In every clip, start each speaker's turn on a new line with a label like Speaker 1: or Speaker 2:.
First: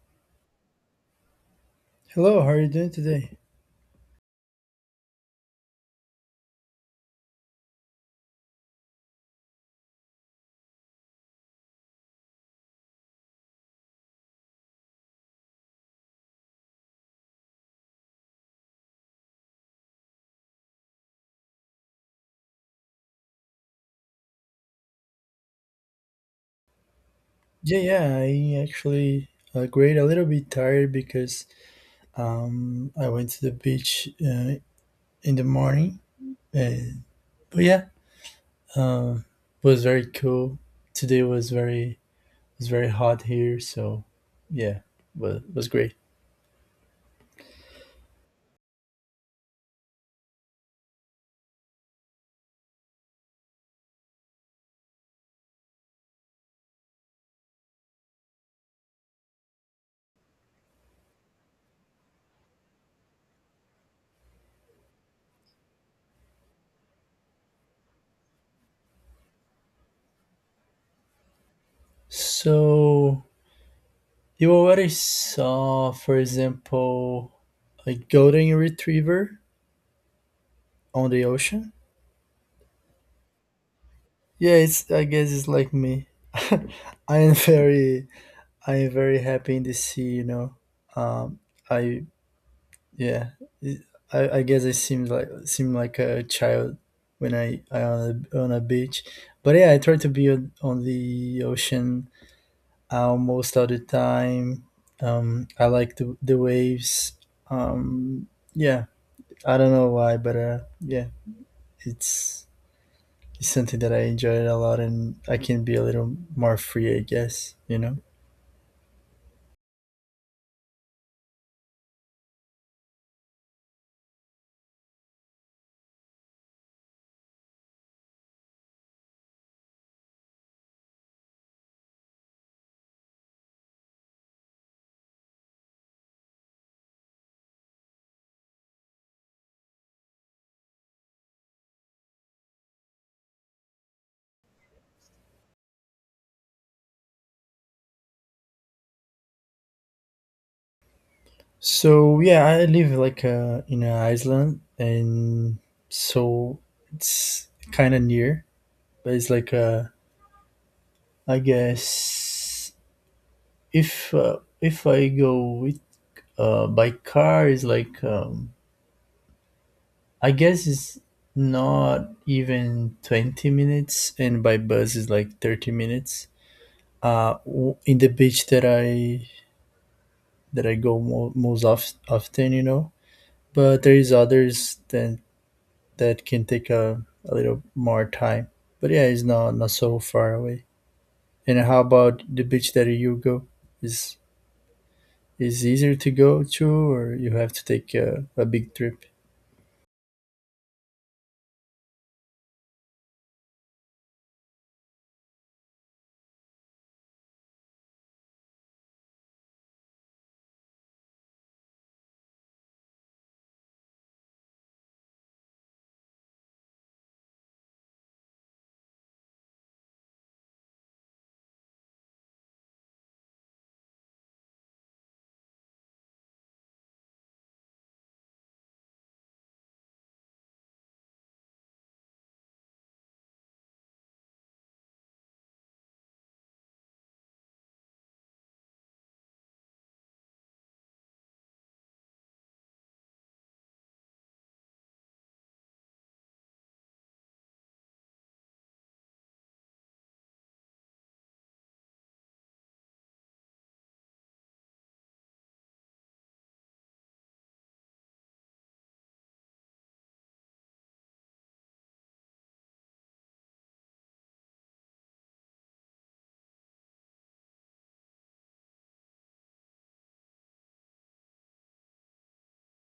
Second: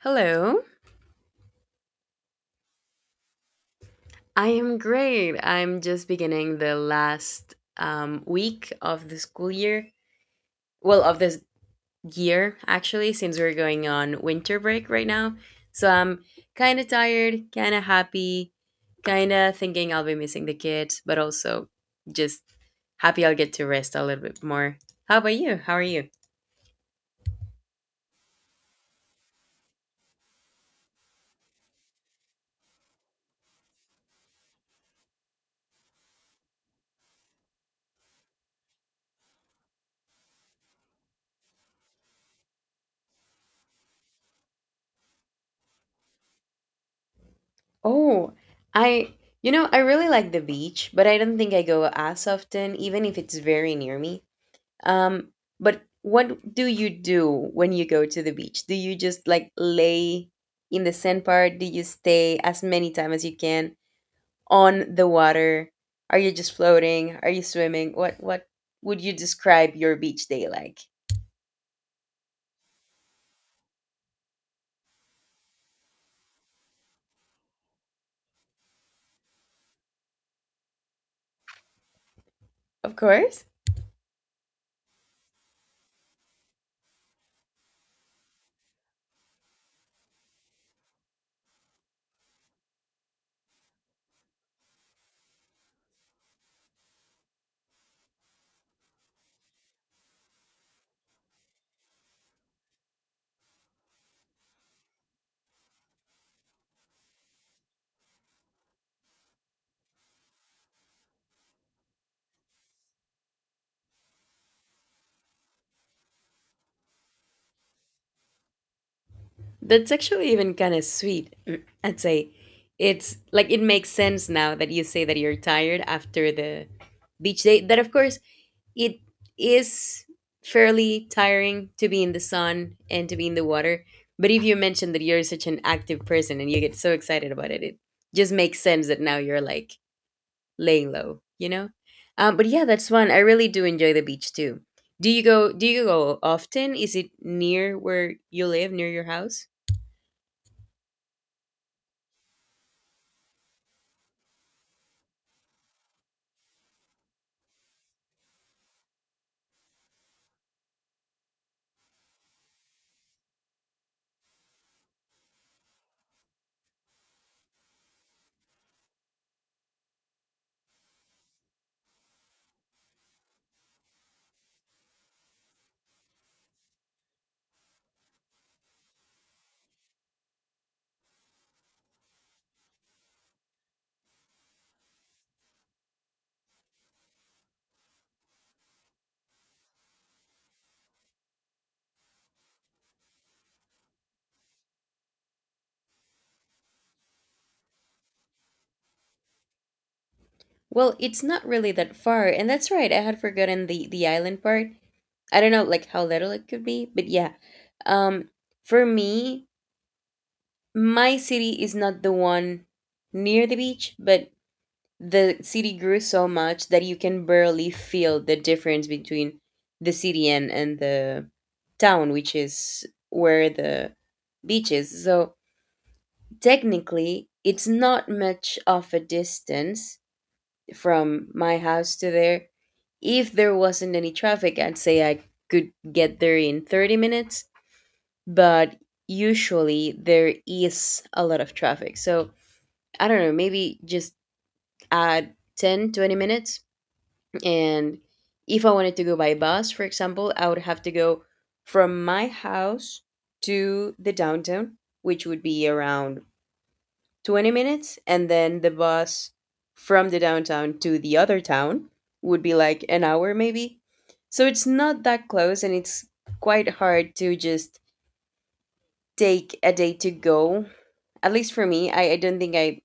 Speaker 1: Hello.
Speaker 2: Hello, how are you doing today?
Speaker 1: I am great. I'm just beginning the last week of the school year. Well, of this year, actually, since we're going on winter break right now. So I'm kind of tired, kind of happy, kind of thinking I'll be missing the kids, but also just happy I'll get to rest a little bit more. How about you? How are you?
Speaker 2: Yeah, yeah, I actually great. A little bit tired because I went to the beach in the morning. Uh, but yeah, uh, it was very cool. Today was very hot here, so yeah, was great.
Speaker 1: Oh, I, I really like the beach, but I don't think I go as often, even if it's very near me. Um, but what do you do when you go to the beach? Do you just like lay in the sand part? Do you stay as many time as you can on the water? Are you just floating? Are you swimming? What would you describe your beach day like?
Speaker 2: So you already saw, for example, a golden retriever on the ocean.
Speaker 1: Of course.
Speaker 2: Yeah, it's I guess it's like me. I am very I'm very happy in the sea. Um, I yeah, it- I guess I seem like a child when I on a beach, but yeah, I try to be on the ocean almost all the time. I like the waves. Um, yeah, I don't know why, but yeah, it's it's something that I enjoy a lot, and I can be a little more free, I guess.
Speaker 1: That's actually even kind of sweet. Mm, I'd say it's like it makes sense now that you say that you're tired after the beach day. That of course it is fairly tiring to be in the sun and to be in the water. But if you mention that you're such an active person and you get so excited about it, it just makes sense that now you're like laying low, you know? But yeah, that's fun. I really do enjoy the beach too. Do you go often? Is it near where you live, near your house?
Speaker 2: So yeah, I live like in an island, and so it's kind of near, but it's like I guess if I go with by car is like I guess it's not even 20 minutes, and by bus is like 30 minutes. In the beach that I go often, you know, but there is others that can take a little more time. But yeah, it's not so far away. And how about the beach that you go? Is is easier to go to, or you have to take a big trip?
Speaker 1: Well, it's not really that far, and that's right. I had forgotten the island part. I don't know like how little it could be, but yeah. Um for me, my city is not the one near the beach, but the city grew so much that you can barely feel the difference between the city and the town, which is where the beach is. So technically, it's not much of a distance from my house to there. If there wasn't any traffic, I'd say I could get there in 30 minutes, but usually there is a lot of traffic. So I don't know, maybe just add 10, 20 minutes. And if I wanted to go by bus, for example, I would have to go from my house to the downtown, which would be around 20 minutes. And then the bus from the downtown to the other town would be like an hour, maybe. So it's not that close and it's quite hard to just take a day to go. At least for me, I don't think I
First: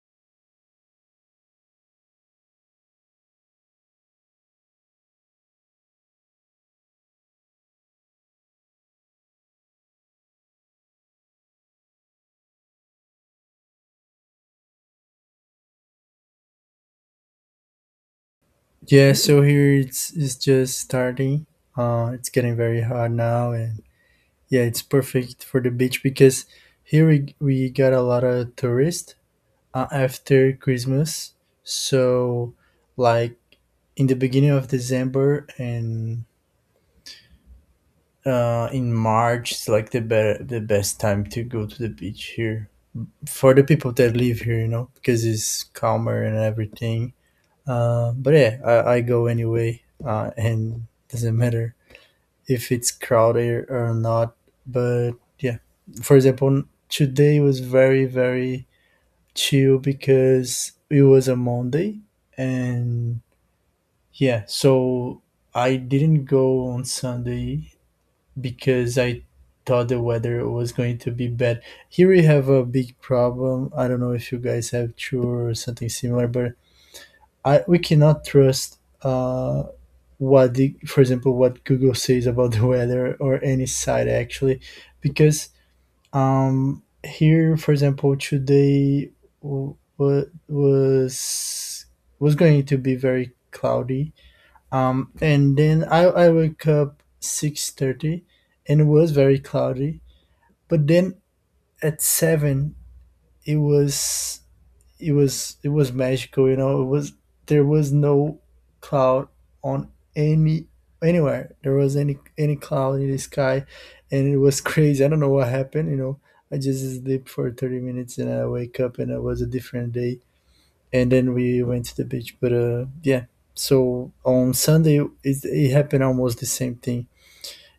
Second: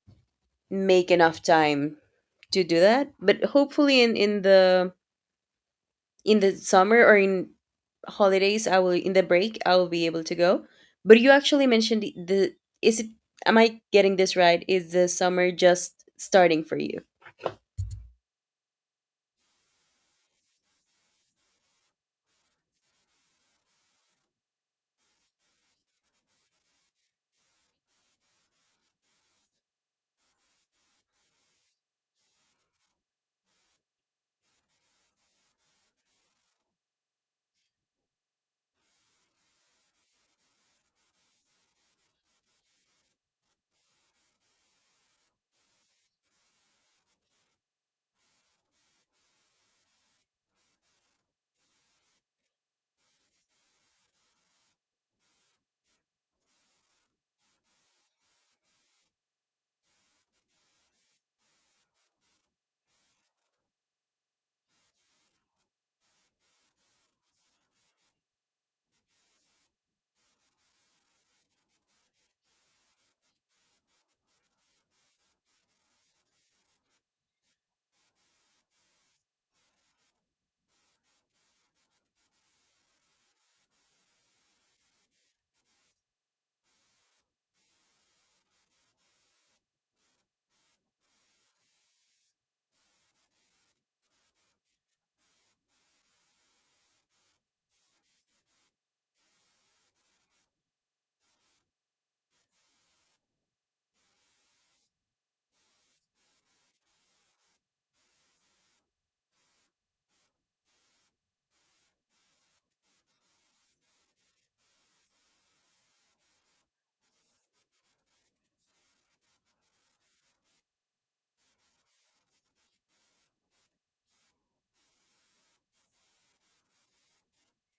Speaker 1: make enough time to do that. But hopefully in the summer or in holidays, I will in the break I will be able to go. But you actually mentioned the is it am I getting this right? Is the summer just starting for you?
Speaker 2: Yeah, so here it's just starting. It's getting very hot now, and yeah, it's perfect for the beach because here we got a lot of tourists after Christmas. So like in the beginning of December and in March it's like the best time to go to the beach here for the people that live here, because it's calmer and everything. But yeah, I go anyway, and doesn't matter if it's crowded or not. But yeah, for example, today was very very chill because it was a Monday, and yeah, so I didn't go on Sunday because I thought the weather was going to be bad. Here we have a big problem. I don't know if you guys have true or something similar, but I we cannot trust what for example, what Google says about the weather or any site actually, because here, for example, today w- wa- was was going to be very cloudy, and then I woke up 6:30 and it was very cloudy. But then at 7 it was it was magical. It was There was no cloud on any anywhere. There was any cloud in the sky, and it was crazy. I don't know what happened. I just sleep for 30 minutes and I wake up and it was a different day and then we went to the beach. But yeah, so on Sunday it happened almost the same thing.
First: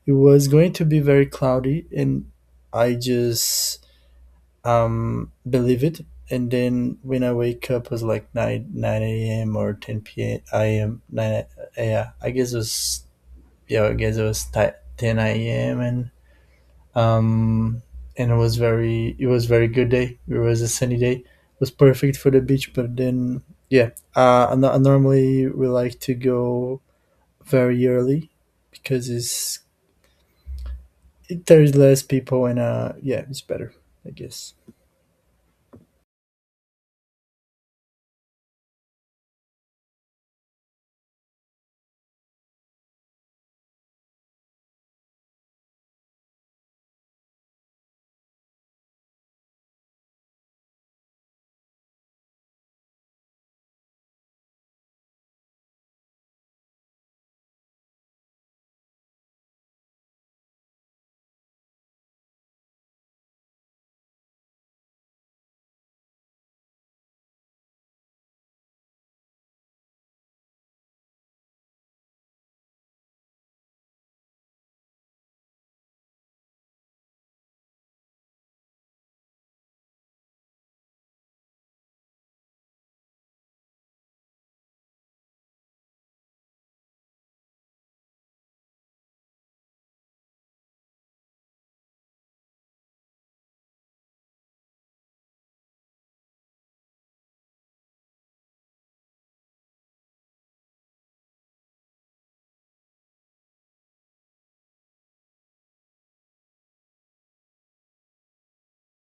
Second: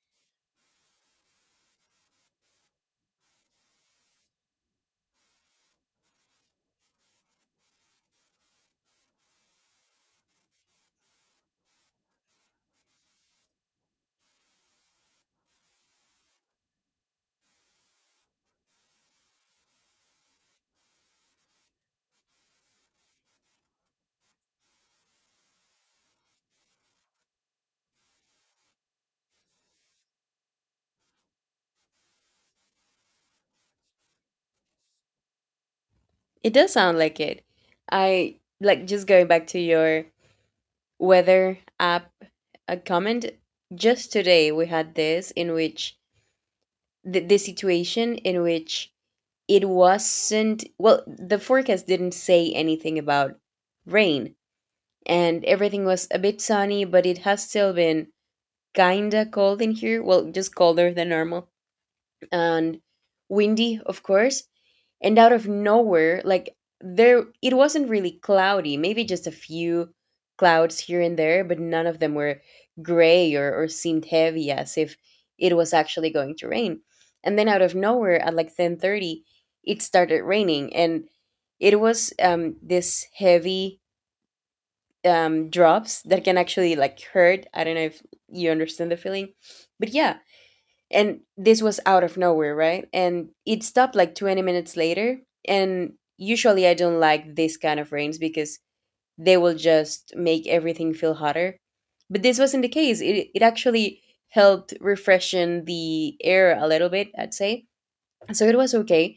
Speaker 2: It was going to be very cloudy, and I just believe it. And then when I wake up, it was like nine a.m. or 10 p.m. am nine. Yeah, I guess it was yeah. I guess it was 10 a.m. Um, and it was very good day. It was a sunny day. It was perfect for the beach, but then yeah, and I normally we like to go very early because there's less people and yeah, it's better, I guess.
Speaker 1: It does sound like it. I like just going back to your weather app a comment. Just today we had this in which the situation in which it wasn't well the forecast didn't say anything about rain, and everything was a bit sunny, but it has still been kinda cold in here, well just colder than normal, and windy of course. And out of nowhere, like, there it wasn't really cloudy, maybe just a few clouds here and there, but none of them were gray or seemed heavy as if it was actually going to rain. And then out of nowhere at like 10:30 it started raining, and it was this heavy drops that can actually like hurt. I don't know if you understand the feeling, but yeah. And this was out of nowhere, right? And it stopped like 20 minutes later. And usually I don't like this kind of rains because they will just make everything feel hotter, but this wasn't the case. It actually helped refreshen the air a little bit, I'd say, so it was okay.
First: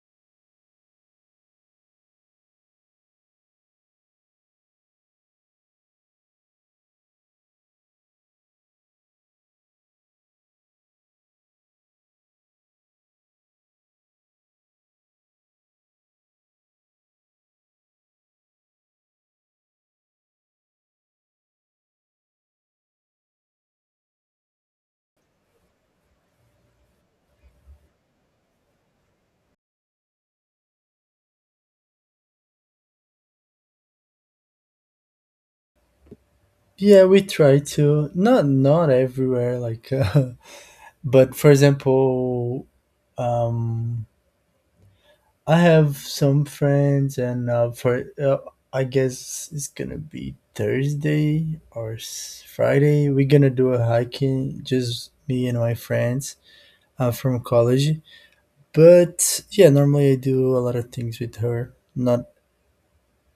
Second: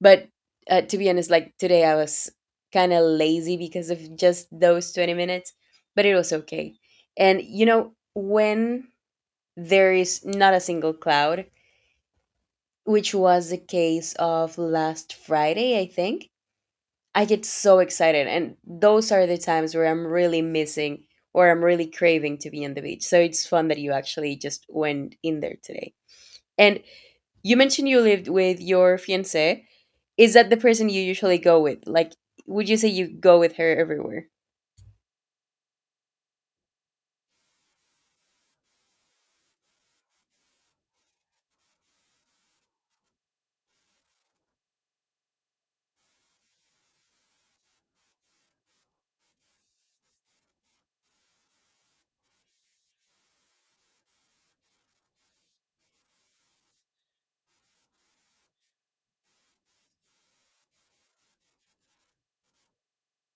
Speaker 1: But to be honest, like today I was kind of lazy because of just those 20 minutes, but it was okay. And you know when there is not a single cloud, which was the case of last Friday, I think. I get so excited, and those are the times where I'm really missing or I'm really craving to be on the beach. So it's fun that you actually just went in there today. And you mentioned you lived with your fiance. Is that the person you usually go with? Like, would you say you go with her everywhere?
Speaker 2: Yeah, we try to not everywhere, like, but for example, um, I have some friends, and for I guess it's gonna be Thursday or Friday. We're gonna do a hiking, just me and my friends from college. But yeah, normally I do a lot of things with her. Not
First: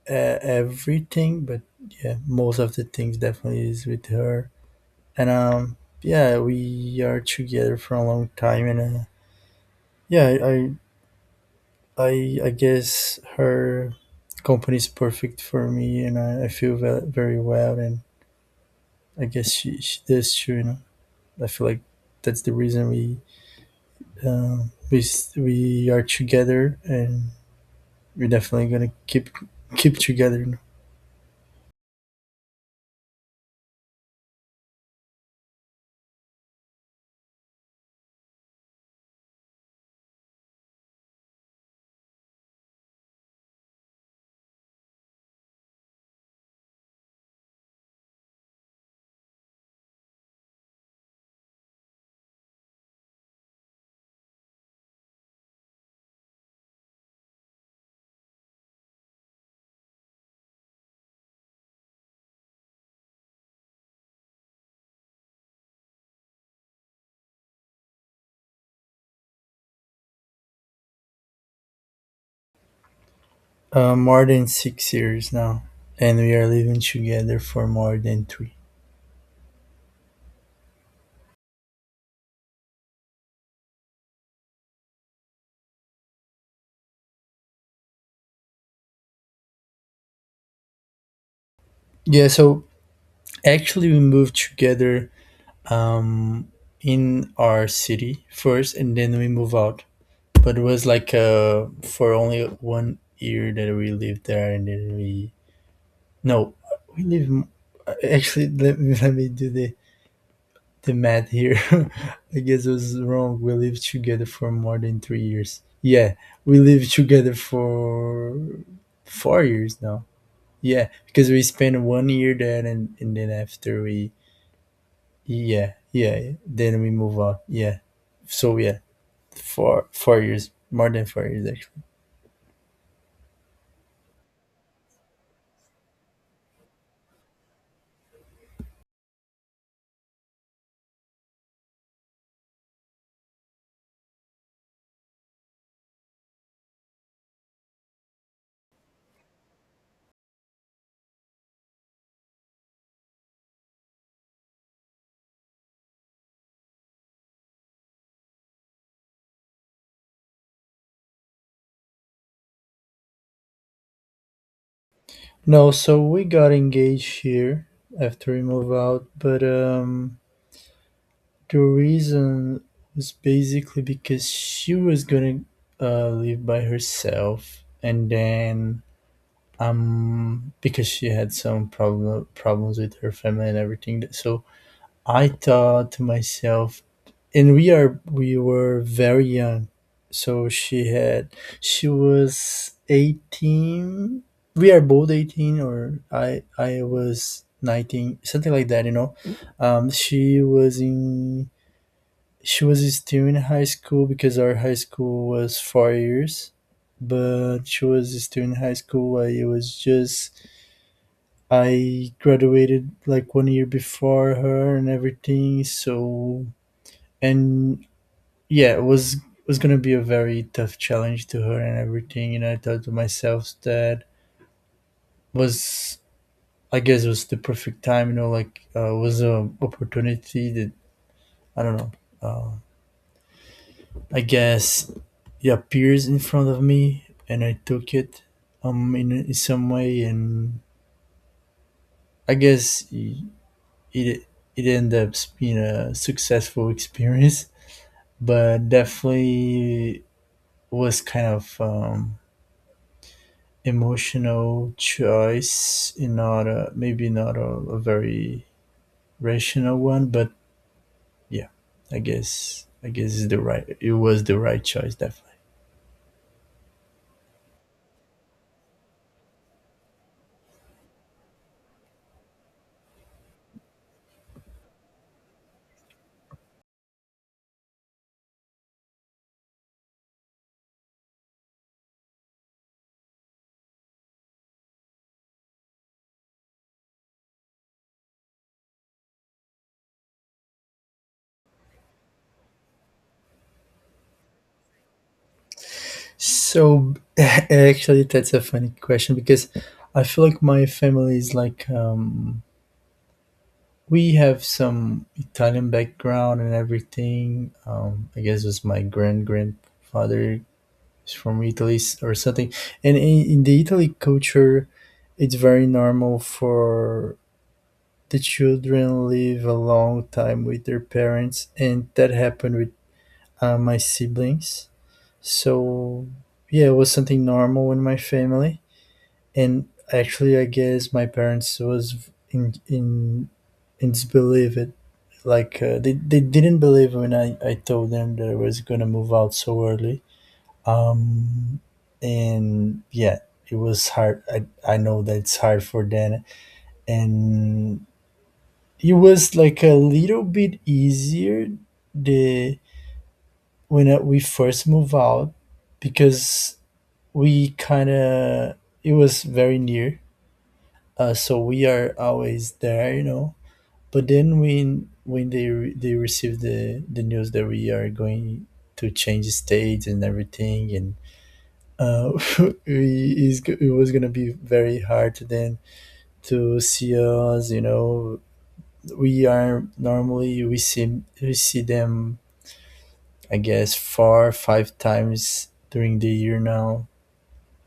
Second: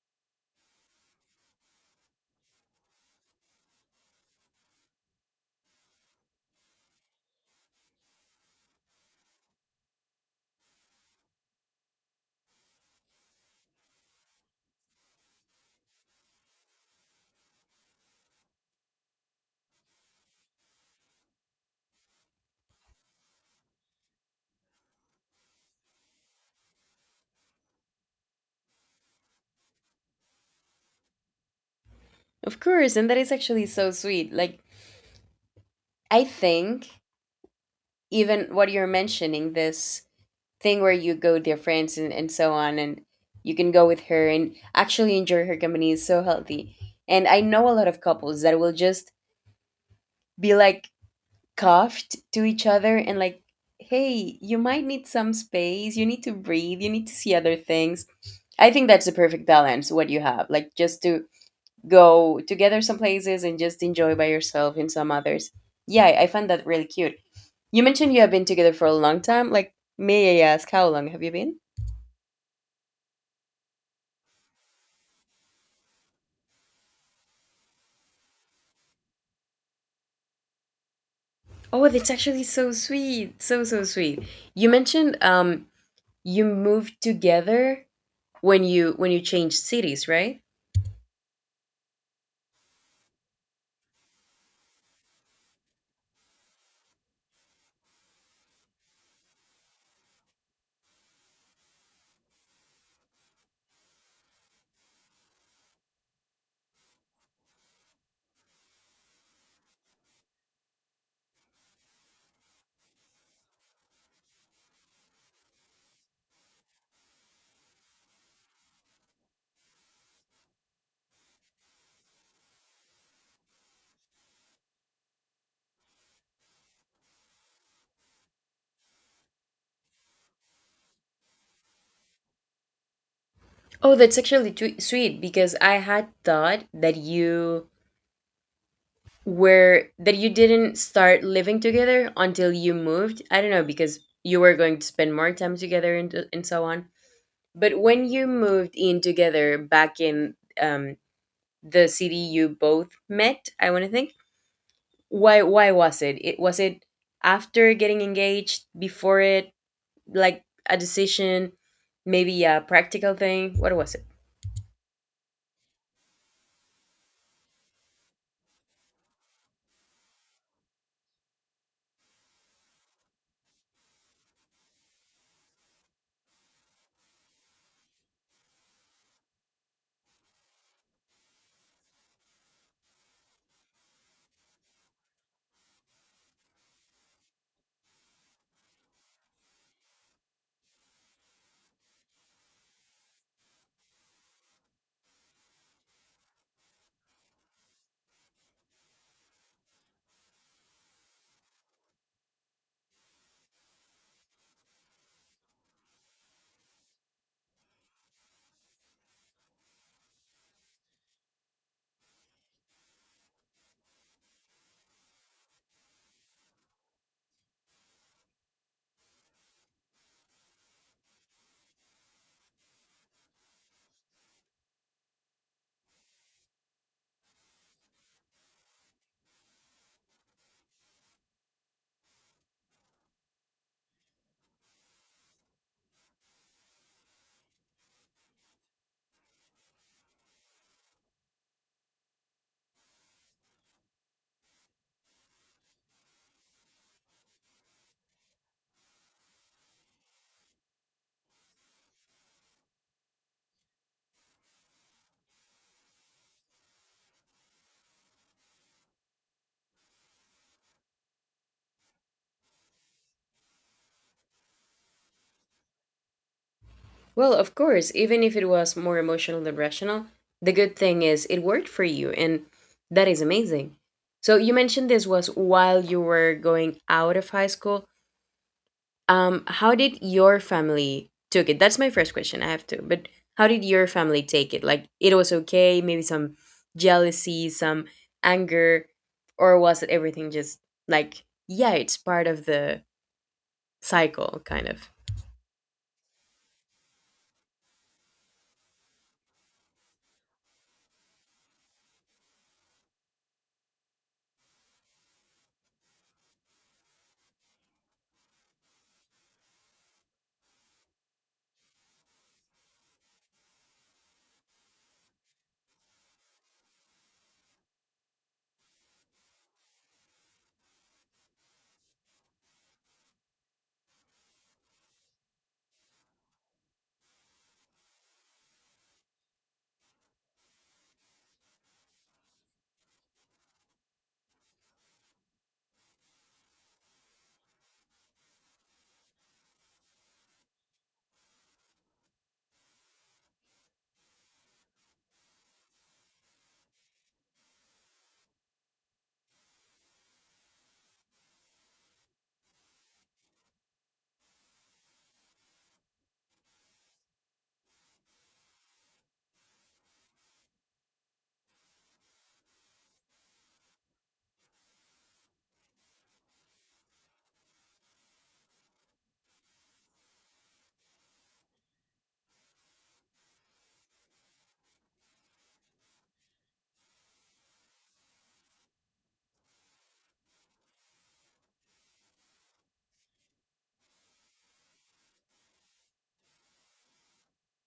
Speaker 2: everything, but yeah, most of the things definitely is with her. And yeah, we are together for a long time, and yeah, I guess her company is perfect for me, and I feel very well. And I guess she does too. You know, I feel like that's the reason we we are together, and we're definitely gonna keep together. You
Speaker 1: Of course, and that is actually so sweet. Like, I think even what you're mentioning, this thing where you go with your friends and so on and you can go with her and actually enjoy her company is so healthy. And I know a lot of couples that will just be like cuffed to each other and like, hey, you might need some space, you need to breathe, you need to see other things. I think that's the perfect balance what you have, like, just to go together some places and just enjoy by yourself in some others. Yeah, I find that really cute. You mentioned you have been together for a long time. Like, may I ask how long have you been
Speaker 2: know? More than 6 years now, and we are living together for more than three.
Speaker 1: Oh, that's actually so sweet. So so sweet. You mentioned you moved together when you changed cities, right?
Speaker 2: Yeah, so actually we moved together um in our city first, and then we move out, but it was like for only 1 year that we lived there, and then we no we actually, let me do the math here. I guess I was wrong. We lived together for more than 3 years. Yeah, we lived together for 4 years now. Yeah, because we spent 1 year there, and then after we, yeah, yeah, yeah. Then we move on. Yeah. So yeah, four years, more than 4 years, actually.
Speaker 1: Oh, that's actually sweet because I had thought that you were that you didn't start living together until you moved. I don't know because you were going to spend more time together and so on. But when you moved in together back in the city you both met, I want to think why was it? After getting engaged, before it, like, a decision, maybe a practical thing? What was it?
Speaker 2: No, so we got engaged here after we moved out, but the reason was basically because she was gonna live by herself, and then because she had some problems with her family and everything. So I thought to myself, and we were very young, so she was 18. We are both 18, or I was 19, something like that. You know, um, she was in she was still in high school because our high school was 4 years, but she was still in high school. I It was just I graduated like 1 year before her and everything, so. And yeah, it was going to be a very tough challenge to her and everything. You know, I thought to myself that was, I guess it was the perfect time, you know, like was an opportunity that I don't know, uh, I guess it appears in front of me and I took it in some way. And I guess it, it ended up being a successful experience, but definitely was kind of emotional choice. In, not a, maybe not a very rational one, but yeah, I guess it's the right, it was the right choice, definitely.
Speaker 1: Well, of course, even if it was more emotional than rational, the good thing is it worked for you, and that is amazing. So you mentioned this was while you were going out of high school. How did your family took it? That's my first question. I have to, but how did your family take it? Like, it was okay, maybe some jealousy, some anger, or was it everything just like, yeah, it's part of the cycle, kind of?
Speaker 2: So, actually that's a funny question because I feel like my family is like, we have some Italian background and everything. I guess it was my grandfather is from Italy, or something. And in the Italy culture, it's very normal for the children live a long time with their parents, and that happened with my siblings. So yeah, it was something normal in my family. And actually, I guess my parents was in disbelief it. Like they didn't believe when I told them that I was gonna move out so early. um, and yeah, it was hard. I know that it's hard for Dan. And it was like a little bit easier the when we first moved out, because we kind of it was very near. So we are always there. But then when they they received the news that we are going to change states and everything. And uh, it was gonna be very hard then to see us. You know, we are normally we see them. I guess four five times during the year now.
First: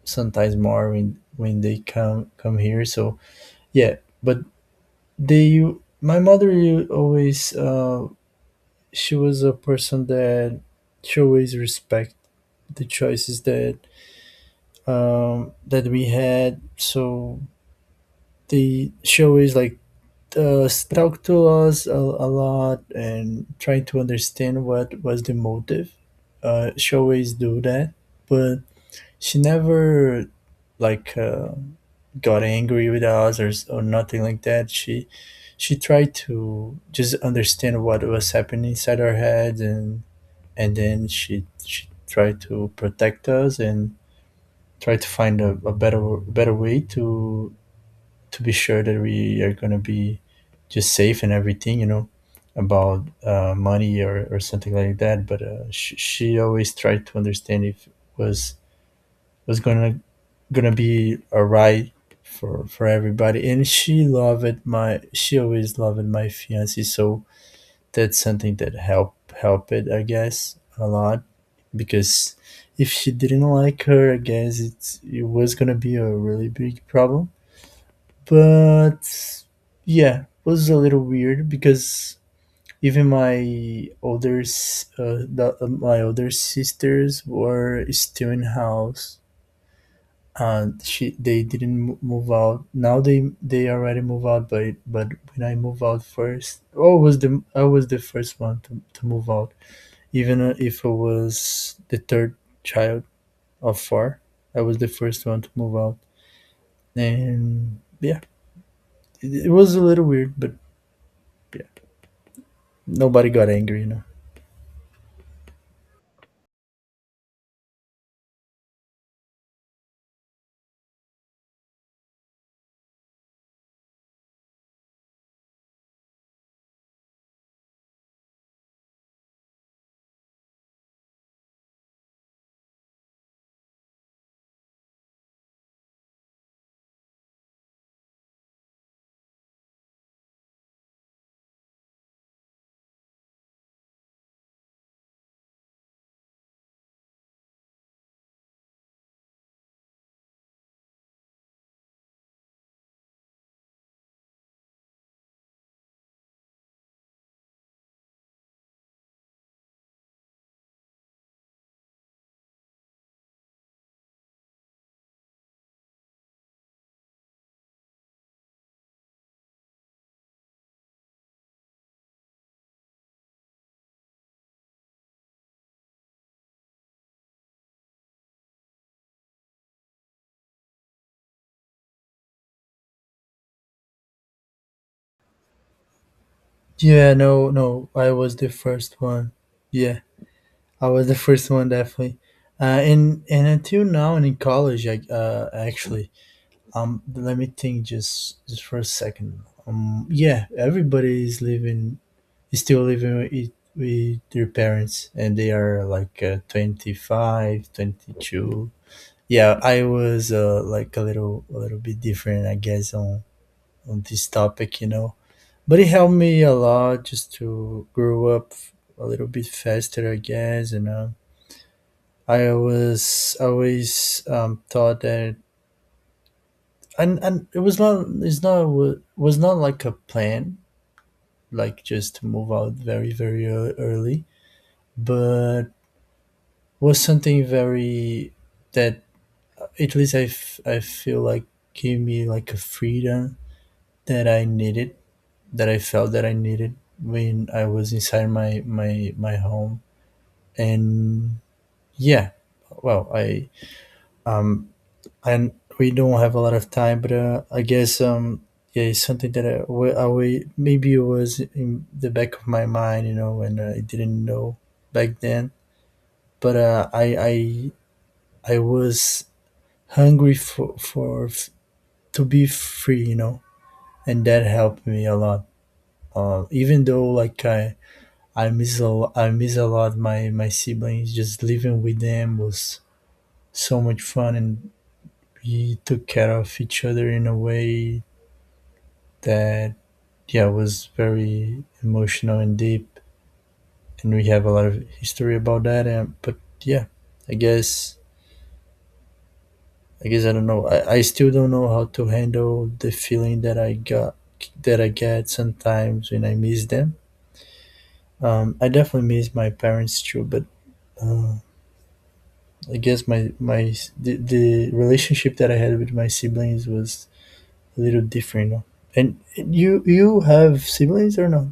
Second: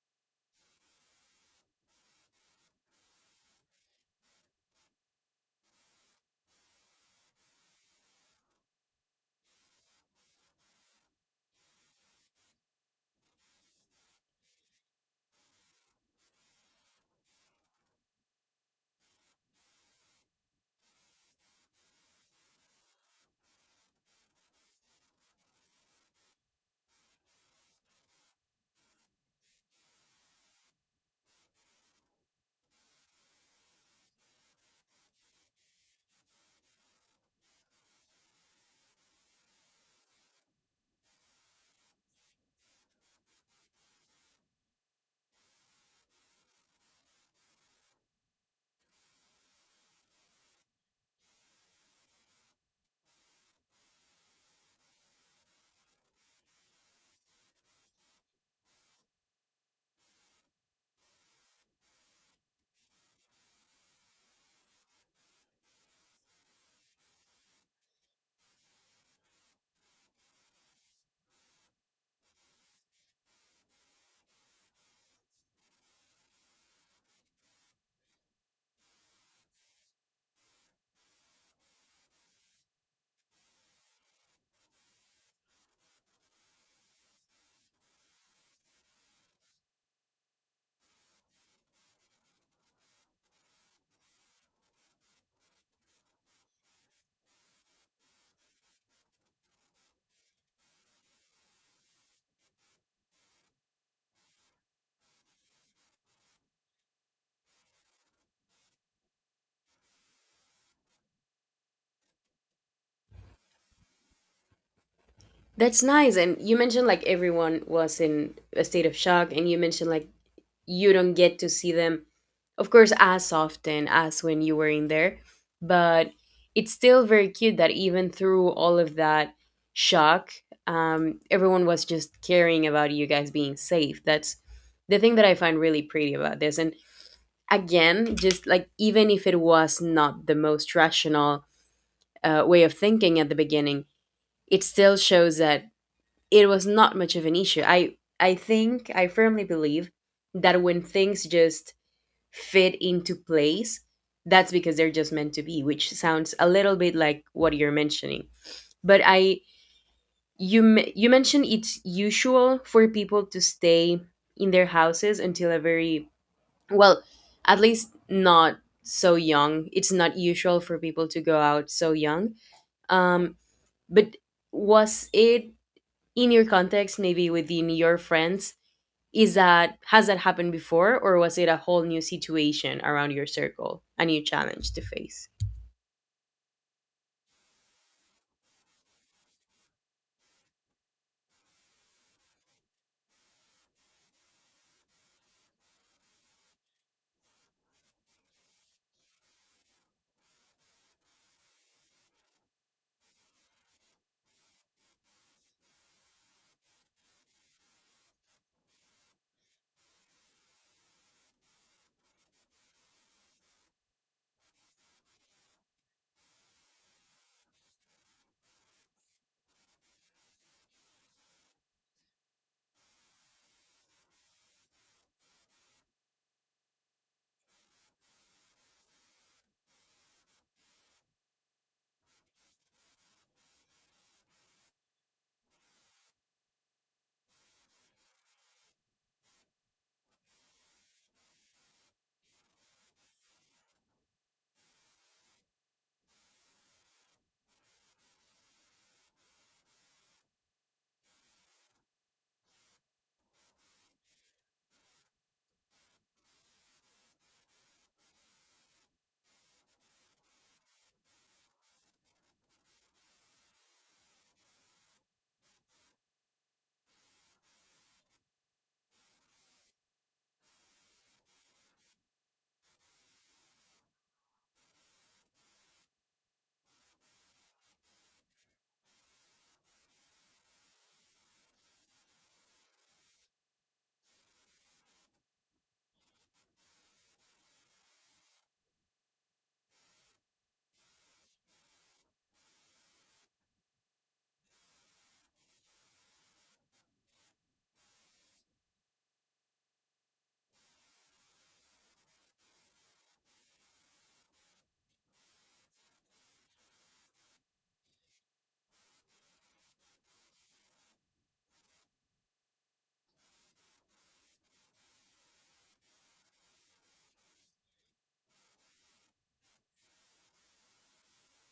Speaker 2: Sometimes more when they come here. So yeah, but they my mother always, she was a person that she always respect the choices that that we had. So the show is like talk to us a lot and trying to understand what was the motive. She always do that, but she never like got angry with us, or nothing like that. She tried to just understand what was happening inside our heads. And then she tried to protect us and try to find a better way to be sure that we are going to be just safe and everything, about money, or something like that. But she always tried to understand if it was gonna be alright for everybody. And she always loved my fiance, so that's something that help it, I guess, a lot, because if she didn't like her, I guess it was gonna be a really big problem. But yeah, it was a little weird because even my my older sisters were still in house, and she they didn't move out. Now they already move out, but when I move out first. Oh, was the I was the first one to move out, even if I was the third child of four. I was the first one to move out, and yeah, it was a little weird, but yeah. Nobody got angry.
Speaker 1: That's nice. And you mentioned like everyone was in a state of shock, and you mentioned like you don't get to see them, of course, as often as when you were in there. But it's still very cute that even through all of that shock, everyone was just caring about you guys being safe. That's the thing that I find really pretty about this. And again, just like even if it was not the most rational way of thinking at the beginning, it still shows that it was not much of an issue. I think I firmly believe that when things just fit into place, that's because they're just meant to be, which sounds a little bit like what you're mentioning. But I you mentioned it's usual for people to stay in their houses until a very well, at least not so young. It's not usual for people to go out so young. Um, but was it in your context, maybe within your friends? Is that has that happened before, or was it a whole new situation around your circle, a new challenge to face?
Speaker 2: Yeah, no, no, I was the first one. Yeah, I was the first one, definitely. And until now and in college, I actually let me think just for a second. Yeah, everybody is living is still living with their parents, and they are like 25, 22. Yeah, I was like a little bit different, I guess, on this topic, you know. But it helped me a lot just to grow up a little bit faster, I guess. You know, I was always thought that. And it was not, it's not, was not like a plan, like just to move out very very early, but was something very that at least I feel like gave me like a freedom that I needed, that I felt that I needed when I was inside my my home, and yeah. Well, I um, and we don't have a lot of time, but I guess yeah, it's something that maybe it was in the back of my mind, you know, and I didn't know back then. But I was hungry for to be free, you know, and that helped me a lot. Even though, like, I miss a lot my siblings. Just living with them was so much fun, and we took care of each other in a way that, yeah, was very emotional and deep, and we have a lot of history about that, and but yeah, i guess I guess I don't know. I still don't know how to handle the feeling that I got that I get sometimes when I miss them. I definitely miss my parents too, but uh, I guess my my the relationship that I had with my siblings was a little different, you know? And you have siblings or not?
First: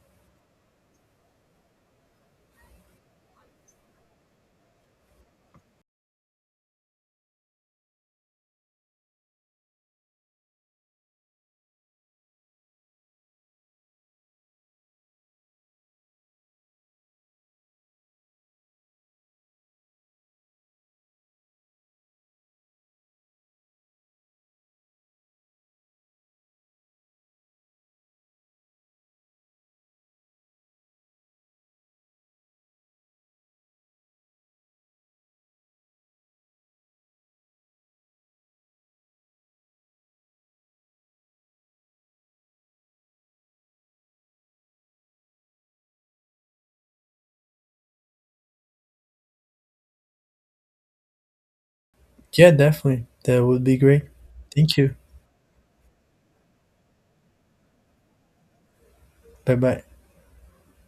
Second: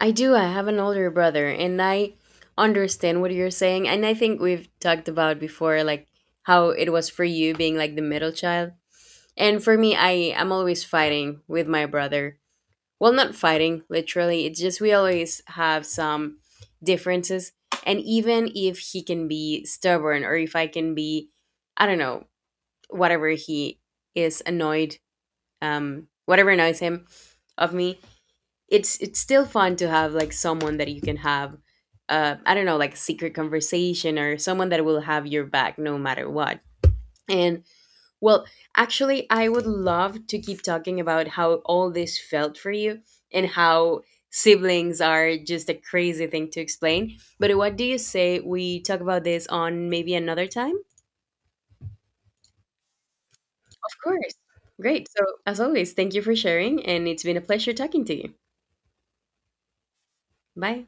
Speaker 1: I do. I have an older brother, and I understand what you're saying, and I think we've talked about before like how it was for you being like the middle child. And for me, I am always fighting with my brother. Well, not fighting, literally. It's just we always have some differences, and even if he can be stubborn or if I can be I don't know, whatever he is annoyed, whatever annoys him of me, it's still fun to have like someone that you can have, I don't know, like a secret conversation or someone that will have your back no matter what. And well, actually, I would love to keep talking about how all this felt for you and how siblings are just a crazy thing to explain. But what do you say we talk about this on maybe another time?
Speaker 2: Yeah, definitely. That would be
Speaker 1: Of
Speaker 2: great.
Speaker 1: course.
Speaker 2: Thank you.
Speaker 1: Great. So, as always, thank you for sharing, and it's been a pleasure talking to you.
Speaker 2: Bye bye.
Speaker 1: Bye.